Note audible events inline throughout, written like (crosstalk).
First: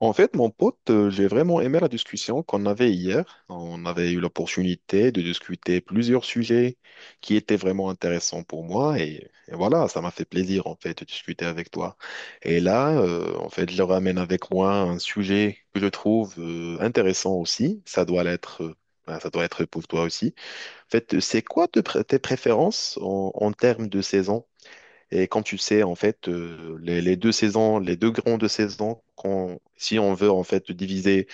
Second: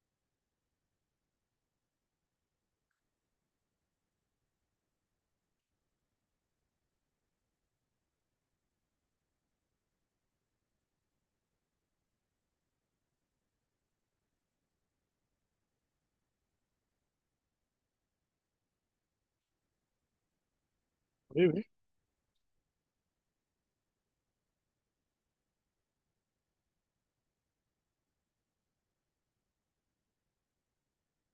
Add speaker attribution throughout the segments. Speaker 1: En fait, mon pote, j'ai vraiment aimé la discussion qu'on avait hier. On avait eu l'opportunité de discuter plusieurs sujets qui étaient vraiment intéressants pour moi et voilà, ça m'a fait plaisir en fait de discuter avec toi. Et là, en fait, je ramène avec moi un sujet que je trouve intéressant aussi. Ça doit l'être, ça doit être pour toi aussi. En fait, c'est
Speaker 2: Oui, oui,
Speaker 1: quoi tes préférences en termes de saison? Et comme tu le sais, en fait, les deux saisons, les deux grandes saisons, si on veut en fait diviser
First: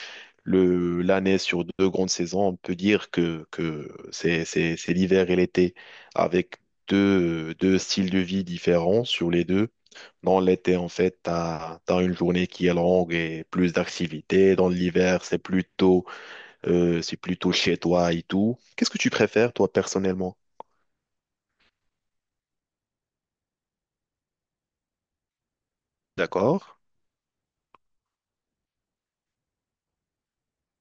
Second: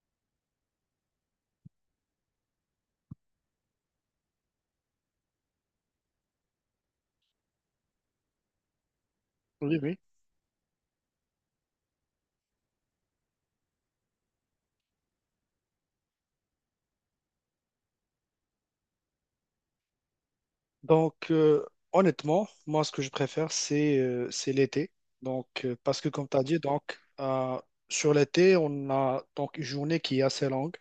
Speaker 1: l'année sur deux grandes saisons, on peut dire que c'est, c'est l'hiver et l'été avec deux styles de vie différents sur les deux.
Speaker 2: oui, oui.
Speaker 1: Dans l'été, en fait, tu as une journée qui est longue et plus d'activités. Dans l'hiver, c'est plutôt chez toi et tout. Qu'est-ce que tu préfères, toi, personnellement?
Speaker 2: Donc, euh, Honnêtement, moi, ce que je préfère, c'est l'été. Parce que, comme tu as dit,
Speaker 1: D'accord.
Speaker 2: sur l'été, on a donc une journée qui est assez longue.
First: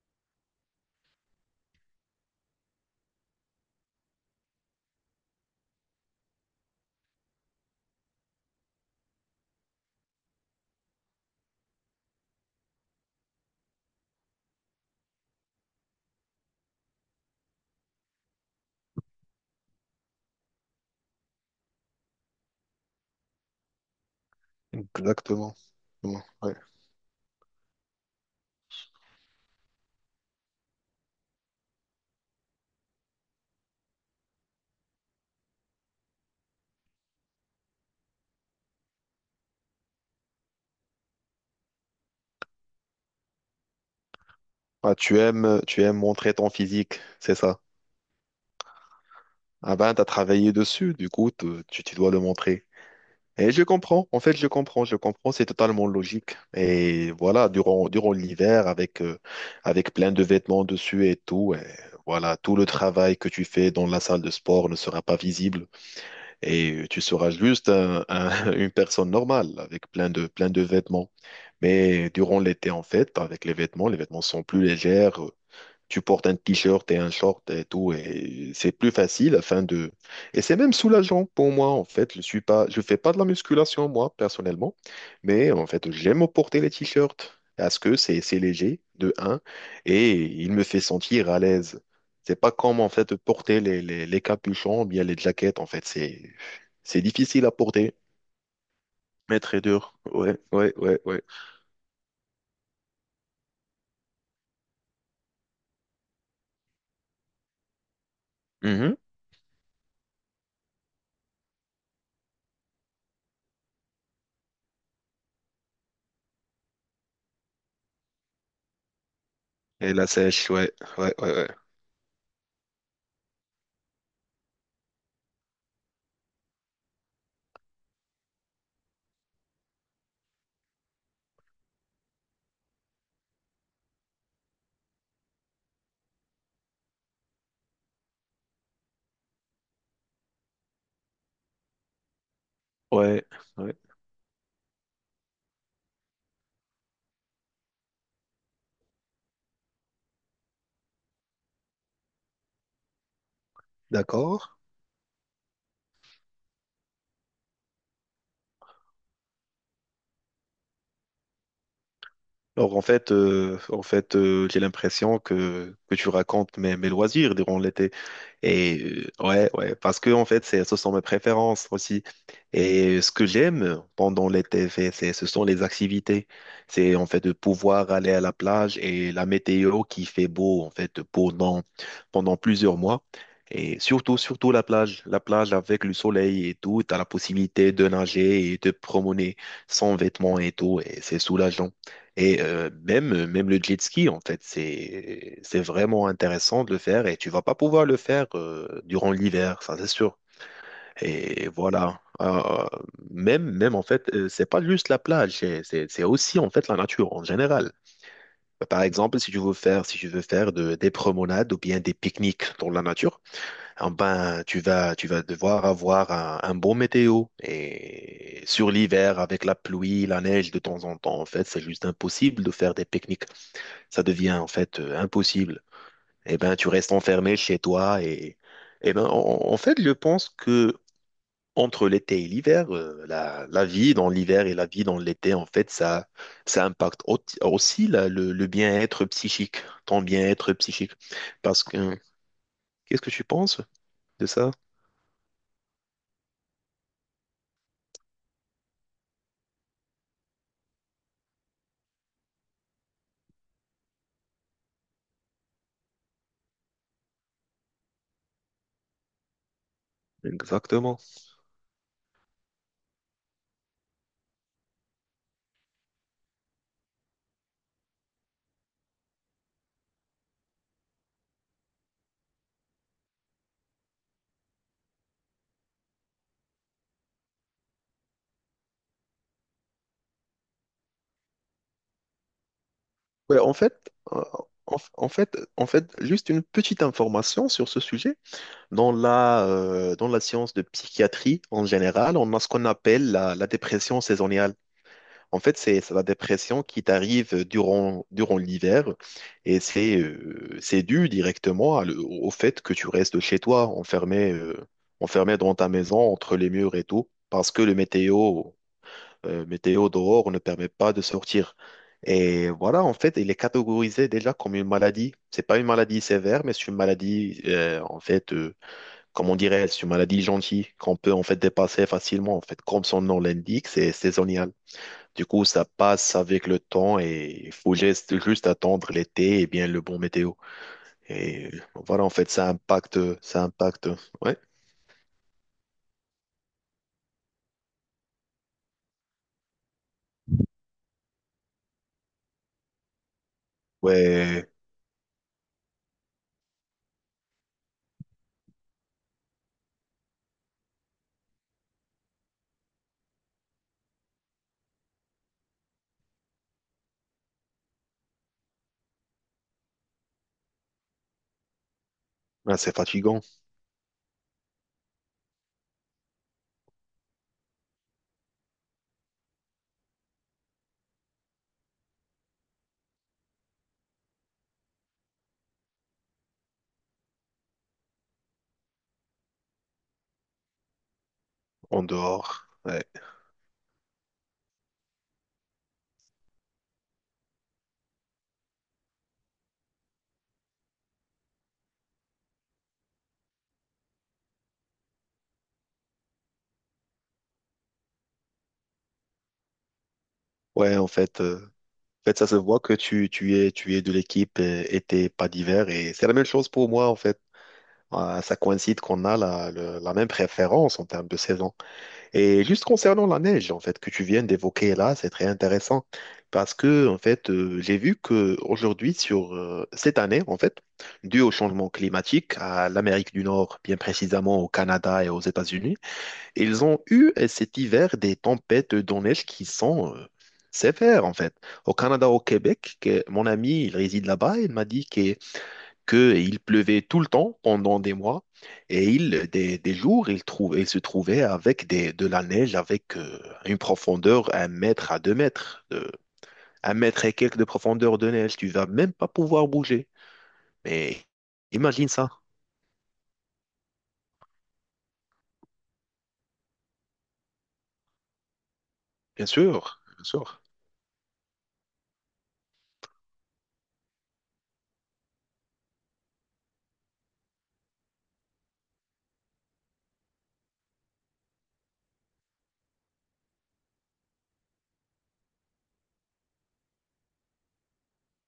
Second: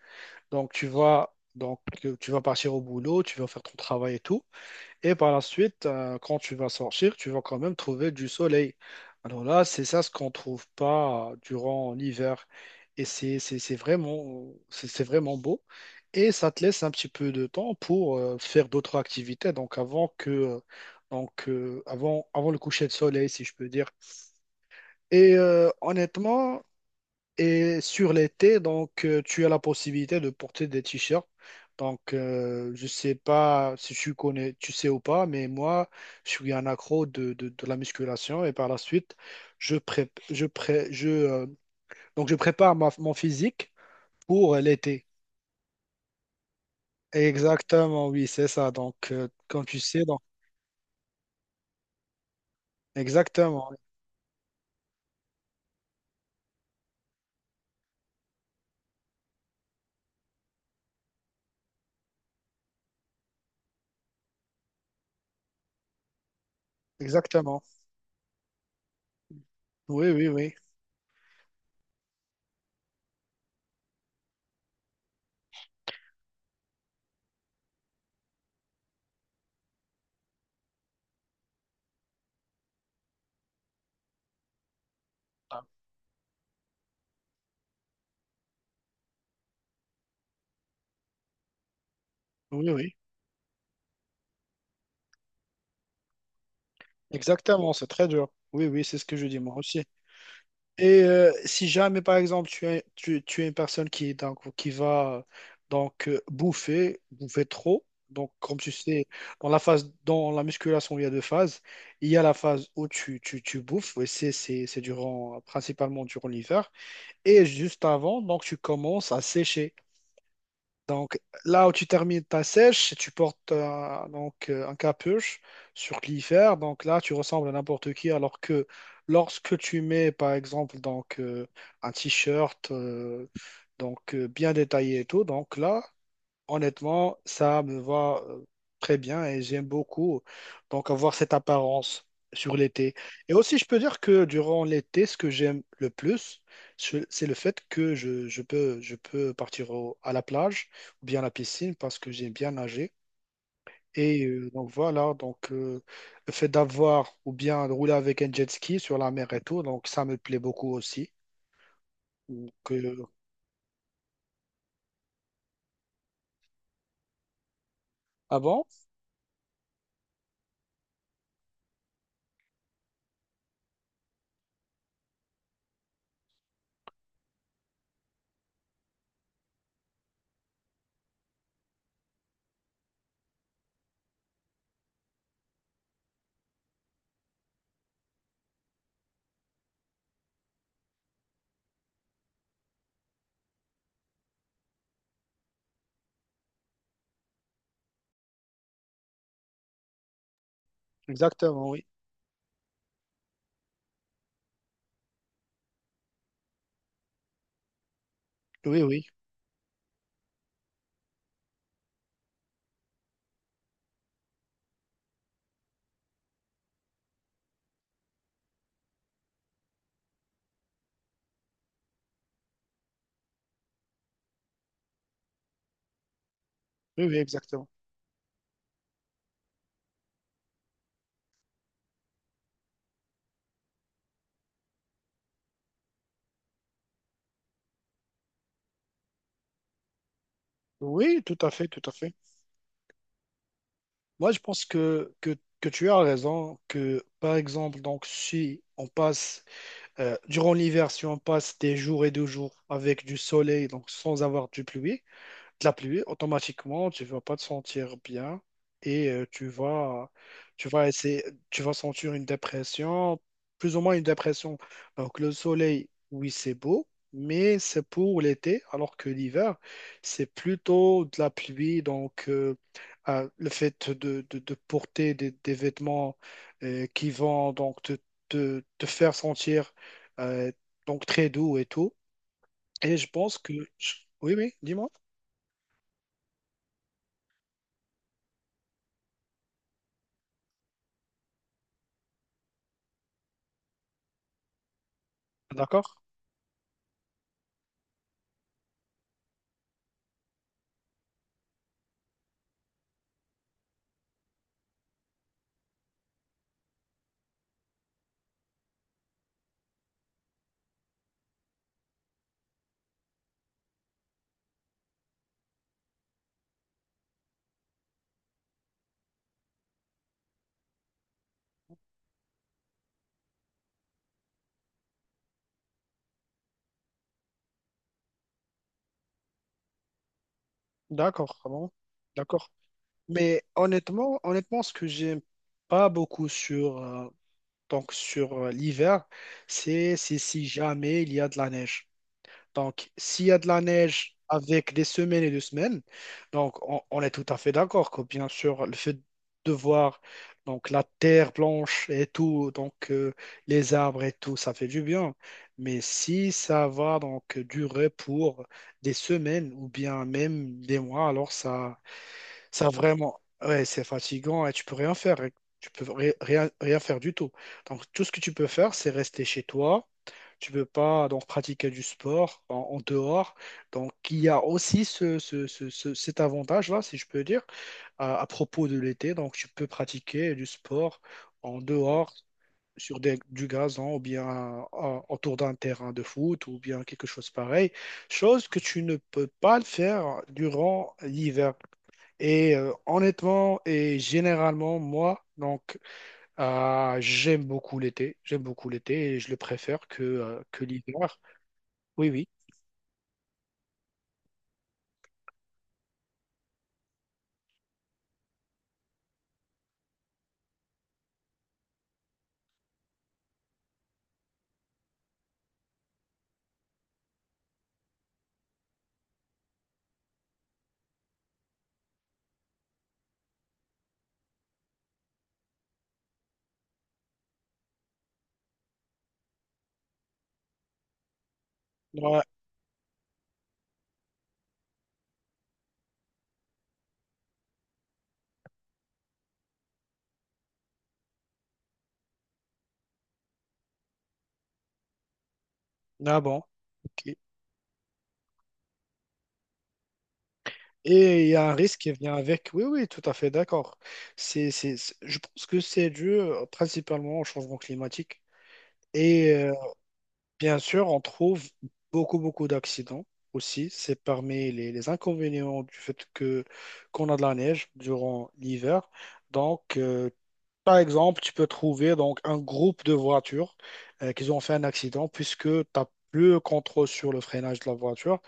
Speaker 2: Donc, tu vas, tu vas partir au boulot, tu vas faire ton travail et tout. Et par la suite, quand tu vas sortir, tu vas quand même trouver du soleil. Alors là, c'est ça ce qu'on ne trouve pas durant l'hiver. Et c'est vraiment, c'est vraiment beau. Et ça te laisse un petit peu de temps pour faire d'autres activités. Donc avant que, avant le coucher de soleil, si je peux dire. Et
Speaker 1: Exactement. Ouais.
Speaker 2: honnêtement, et sur l'été, tu as la possibilité de porter des t-shirts. Je sais pas si tu connais, tu sais ou pas, mais moi, je suis un accro de la musculation et par la suite, je prép- je pré- je, donc je prépare mon physique pour
Speaker 1: Ah,
Speaker 2: l'été.
Speaker 1: tu aimes montrer ton physique, c'est ça.
Speaker 2: Exactement, oui, c'est ça. Comme
Speaker 1: Ah
Speaker 2: tu
Speaker 1: ben,
Speaker 2: sais,
Speaker 1: t'as
Speaker 2: donc,
Speaker 1: travaillé dessus, du coup, tu dois le montrer. Et je
Speaker 2: exactement,
Speaker 1: comprends, en fait, je comprends, c'est totalement logique. Et voilà, durant, durant l'hiver, avec, avec plein de vêtements dessus et tout, et voilà, tout le travail que tu fais dans la salle de sport ne sera pas visible. Et tu seras
Speaker 2: exactement.
Speaker 1: juste (laughs) une personne normale, avec
Speaker 2: Oui, oui,
Speaker 1: plein
Speaker 2: oui.
Speaker 1: de vêtements. Mais durant l'été, en fait, avec les vêtements sont plus légers. Tu portes un t-shirt et un short et tout, et c'est plus facile afin de... Et c'est même soulageant pour moi, en fait. Je suis pas, je fais pas de la musculation, moi, personnellement, mais
Speaker 2: Ah,
Speaker 1: en fait, j'aime porter les t-shirts parce que c'est léger, de un, et il me fait sentir à l'aise. C'est pas
Speaker 2: oui,
Speaker 1: comme, en
Speaker 2: oui,
Speaker 1: fait, porter les, les capuchons ou bien les jaquettes, en fait. C'est difficile à
Speaker 2: exactement, c'est
Speaker 1: porter,
Speaker 2: très dur. Oui, oui, c'est ce que je dis
Speaker 1: mais
Speaker 2: moi
Speaker 1: très
Speaker 2: aussi.
Speaker 1: dur. Ouais, ouais, ouais,
Speaker 2: Et
Speaker 1: ouais.
Speaker 2: si jamais, par exemple, tu es une personne qui, donc, qui va bouffer, bouffer trop, donc comme tu
Speaker 1: Mhm.
Speaker 2: sais, dans la phase, dans la musculation, il y a deux phases. Il y a la phase où tu bouffes, et c'est durant, principalement durant l'hiver, et juste avant, donc tu commences à sécher.
Speaker 1: Et la sèche, ouais, ouais,
Speaker 2: Donc,
Speaker 1: ouais, ouais.
Speaker 2: là où tu termines ta sèche, si tu portes un capuche sur l'hiver. Donc là, tu ressembles à n'importe qui. Alors que lorsque tu mets, par exemple, un t-shirt bien détaillé et tout, donc là, honnêtement, ça me va très bien et j'aime beaucoup donc avoir cette apparence sur l'été.
Speaker 1: Ouais,
Speaker 2: Et aussi, je
Speaker 1: ouais.
Speaker 2: peux dire que durant l'été, ce que j'aime le plus, c'est le fait que je peux partir à la plage ou bien à la piscine parce que j'aime bien nager. Et
Speaker 1: D'accord.
Speaker 2: le fait d'avoir ou bien de rouler avec un jet ski sur la mer et tout, donc ça me plaît beaucoup aussi. Donc,
Speaker 1: Alors
Speaker 2: euh,
Speaker 1: en fait, j'ai l'impression que tu racontes mes, mes loisirs durant l'été.
Speaker 2: ah bon?
Speaker 1: Et ouais, ouais, parce que en fait, c'est, ce sont mes préférences aussi. Et ce que j'aime pendant l'été, c'est, ce sont les activités. C'est en fait de pouvoir aller à la plage et la météo qui fait beau en fait pendant pendant plusieurs mois. Et surtout, surtout la plage avec le soleil et tout, t'as la possibilité de nager et de promener sans vêtements et tout, et c'est soulageant. Et même, même le jet ski, en fait, c'est vraiment intéressant de le faire et tu vas pas pouvoir le faire durant l'hiver, ça c'est sûr. Et
Speaker 2: Exactement, oui.
Speaker 1: voilà. Même, même en fait, c'est pas juste la plage, c'est aussi en fait la nature en général. Par
Speaker 2: Oui, oui.
Speaker 1: exemple, si tu veux faire, si tu veux faire des promenades ou bien des pique-niques dans la nature, eh ben, tu vas devoir avoir un bon météo. Et sur l'hiver, avec la pluie, la neige de temps en temps, en fait, c'est juste impossible de faire des pique-niques, ça devient en fait impossible. Eh ben, tu restes
Speaker 2: Oui, oui,
Speaker 1: enfermé chez
Speaker 2: exactement.
Speaker 1: toi et eh ben, en fait, je pense que entre l'été et l'hiver, la vie dans l'hiver et la vie dans l'été, en fait, ça impacte aussi le bien-être psychique, ton bien-être psychique.
Speaker 2: Oui, tout à
Speaker 1: Parce
Speaker 2: fait,
Speaker 1: que,
Speaker 2: tout à fait.
Speaker 1: qu'est-ce que tu penses de
Speaker 2: Moi, je
Speaker 1: ça?
Speaker 2: pense que tu as raison, que par exemple, donc, si on passe, durant l'hiver, si on passe des jours et des jours avec du soleil, donc sans avoir de la pluie, automatiquement, tu vas pas te sentir bien et tu vas
Speaker 1: Exactement.
Speaker 2: essayer, tu vas sentir une dépression, plus ou moins une dépression. Donc, le soleil, oui, c'est beau, mais c'est pour l'été, alors que l'hiver, c'est plutôt de la pluie. Le fait de porter des vêtements qui vont donc te faire sentir euh, donc très doux et tout. Et je pense
Speaker 1: Ouais,
Speaker 2: que,
Speaker 1: en fait,
Speaker 2: oui, oui, dis-moi.
Speaker 1: en fait, juste une petite information sur ce sujet. Dans la science de psychiatrie en général, on a ce qu'on appelle la, la dépression saisonnière. En fait, c'est
Speaker 2: D'accord.
Speaker 1: la dépression qui t'arrive durant, durant l'hiver et c'est dû directement à au fait que tu restes chez toi, enfermé, enfermé dans ta maison, entre les murs et tout, parce que le météo, météo dehors ne permet pas de sortir. Et voilà, en fait, il est catégorisé déjà comme une maladie. C'est pas une maladie sévère, mais c'est une maladie, en fait. Comme on dirait, c'est une maladie gentille qu'on peut en fait dépasser facilement. En fait, comme son nom l'indique, c'est saisonnial. Du coup, ça passe avec le temps et il faut juste juste attendre l'été et bien le bon météo.
Speaker 2: D'accord, ah
Speaker 1: Et
Speaker 2: bon,
Speaker 1: voilà, en fait, ça
Speaker 2: d'accord.
Speaker 1: impacte, ça
Speaker 2: Mais
Speaker 1: impacte.
Speaker 2: honnêtement,
Speaker 1: Ouais,
Speaker 2: honnêtement, ce que j'aime pas beaucoup sur l'hiver, c'est si jamais il y a de la neige. Donc, s'il y a de la neige
Speaker 1: ouais,
Speaker 2: avec des semaines et des semaines, donc on est tout à fait d'accord que bien sûr, le fait de voir donc la terre blanche et tout, les arbres et tout, ça fait du bien. Mais si ça va donc durer pour des semaines ou bien même des mois, alors ça.
Speaker 1: Ah,
Speaker 2: Ça
Speaker 1: c'est
Speaker 2: vraiment,
Speaker 1: fatigant
Speaker 2: ouais, c'est fatigant et tu peux rien faire. Rien faire du tout. Donc, tout ce que tu peux faire, c'est rester chez toi. Tu peux pas donc pratiquer du sport en dehors. Donc, il y a aussi cet avantage-là, si je peux dire, à propos de l'été. Donc, tu peux pratiquer du sport en
Speaker 1: en
Speaker 2: dehors
Speaker 1: dehors. Ouais,
Speaker 2: sur du gazon ou bien autour d'un terrain de foot ou bien quelque chose pareil. Chose que tu ne peux pas le faire durant l'hiver. Et honnêtement et généralement, moi, j'aime beaucoup l'été. J'aime beaucoup l'été et je le préfère que
Speaker 1: ouais, en
Speaker 2: l'hiver.
Speaker 1: fait. euh,
Speaker 2: Oui,
Speaker 1: En fait, ça
Speaker 2: oui.
Speaker 1: se voit que tu, tu es de l'équipe été, pas d'hiver. Et c'est la même chose pour moi, en fait. Ah, ça coïncide qu'on a la, la même préférence en termes de saison. Et juste concernant la neige, en fait, que tu viens d'évoquer là, c'est très intéressant parce que, en fait, j'ai vu que aujourd'hui, sur cette année, en fait, dû au changement climatique à l'Amérique du Nord, bien précisément au Canada et aux États-Unis, ils ont eu cet hiver des tempêtes de neige qui sont sévères, en fait. Au Canada, au
Speaker 2: Ouais.
Speaker 1: Québec, mon ami, il réside là-bas, il m'a dit que qu'il pleuvait tout le temps pendant des mois et il, des jours, il, il se trouvait avec des, de la neige avec une profondeur un mètre à deux mètres, de,
Speaker 2: Ah bon,
Speaker 1: un mètre et
Speaker 2: ok.
Speaker 1: quelques de profondeur de neige. Tu vas même pas pouvoir bouger. Mais
Speaker 2: Et il y a un risque
Speaker 1: imagine
Speaker 2: qui
Speaker 1: ça.
Speaker 2: vient avec. Oui, oui, tout à fait d'accord. Je pense que c'est dû principalement au changement climatique.
Speaker 1: Bien
Speaker 2: Et
Speaker 1: sûr, bien sûr.
Speaker 2: bien sûr, on trouve beaucoup, beaucoup d'accidents aussi. C'est parmi les inconvénients du fait que qu'on a de la neige durant l'hiver. Donc, euh, Par exemple, tu peux trouver donc un groupe de voitures qui ont fait un accident puisque tu n'as plus le contrôle sur le freinage de la voiture.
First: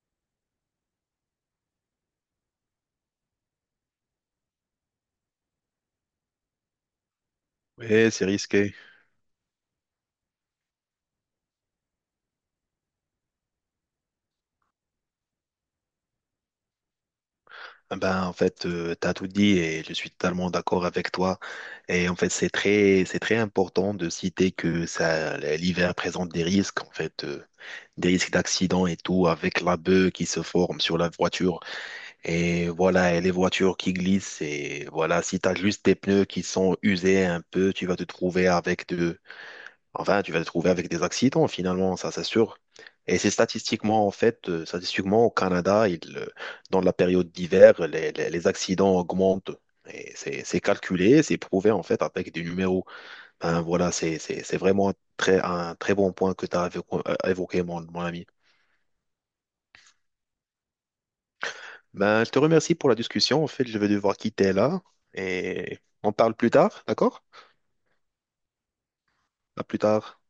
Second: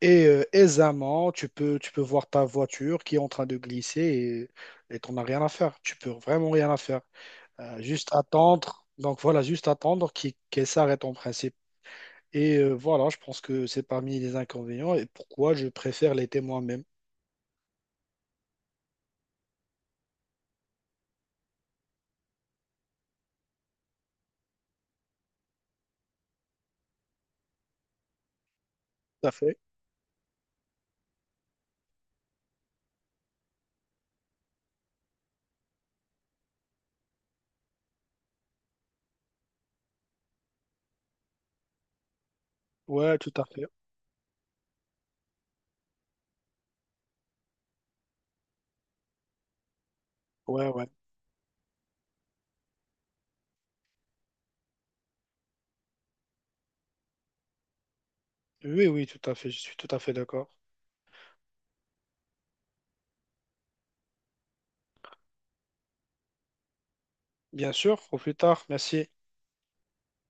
Speaker 2: Et aisément, tu peux voir ta voiture qui est en train de glisser et t'en as rien à faire. Tu peux vraiment rien à faire. Juste
Speaker 1: Oui, c'est risqué.
Speaker 2: attendre. Donc voilà, juste attendre qu'elle s'arrête en principe. Et voilà, je pense que c'est parmi les inconvénients et pourquoi je préfère l'été moi-même.
Speaker 1: Ah Ben, en fait, tu as tout dit et je suis totalement d'accord avec toi. Et en fait, c'est très important de citer que ça, l'hiver présente des risques. En fait, des risques d'accident et tout,
Speaker 2: Tout à fait.
Speaker 1: avec la beuh qui se forme sur la voiture. Et voilà, et les voitures qui glissent. Et voilà, si tu as juste des pneus qui sont usés un peu, tu vas te trouver avec de... Enfin, tu vas te trouver avec des accidents finalement, ça c'est sûr.
Speaker 2: Ouais,
Speaker 1: Et c'est
Speaker 2: tout à fait.
Speaker 1: statistiquement, en fait, statistiquement, au Canada, il, dans la période d'hiver, les, les accidents augmentent. Et c'est
Speaker 2: Ouais, ouais.
Speaker 1: calculé, c'est prouvé, en fait, avec des numéros. Ben, voilà, c'est vraiment très, un très bon point que tu as évoqué, mon mon ami.
Speaker 2: Oui, oui, tout à fait. Je suis tout à fait d'accord.
Speaker 1: Ben, je te remercie pour la discussion. En fait, je vais devoir quitter là et on parle plus tard, d'accord?
Speaker 2: Bien sûr, au plus tard. Merci.
Speaker 1: À plus tard.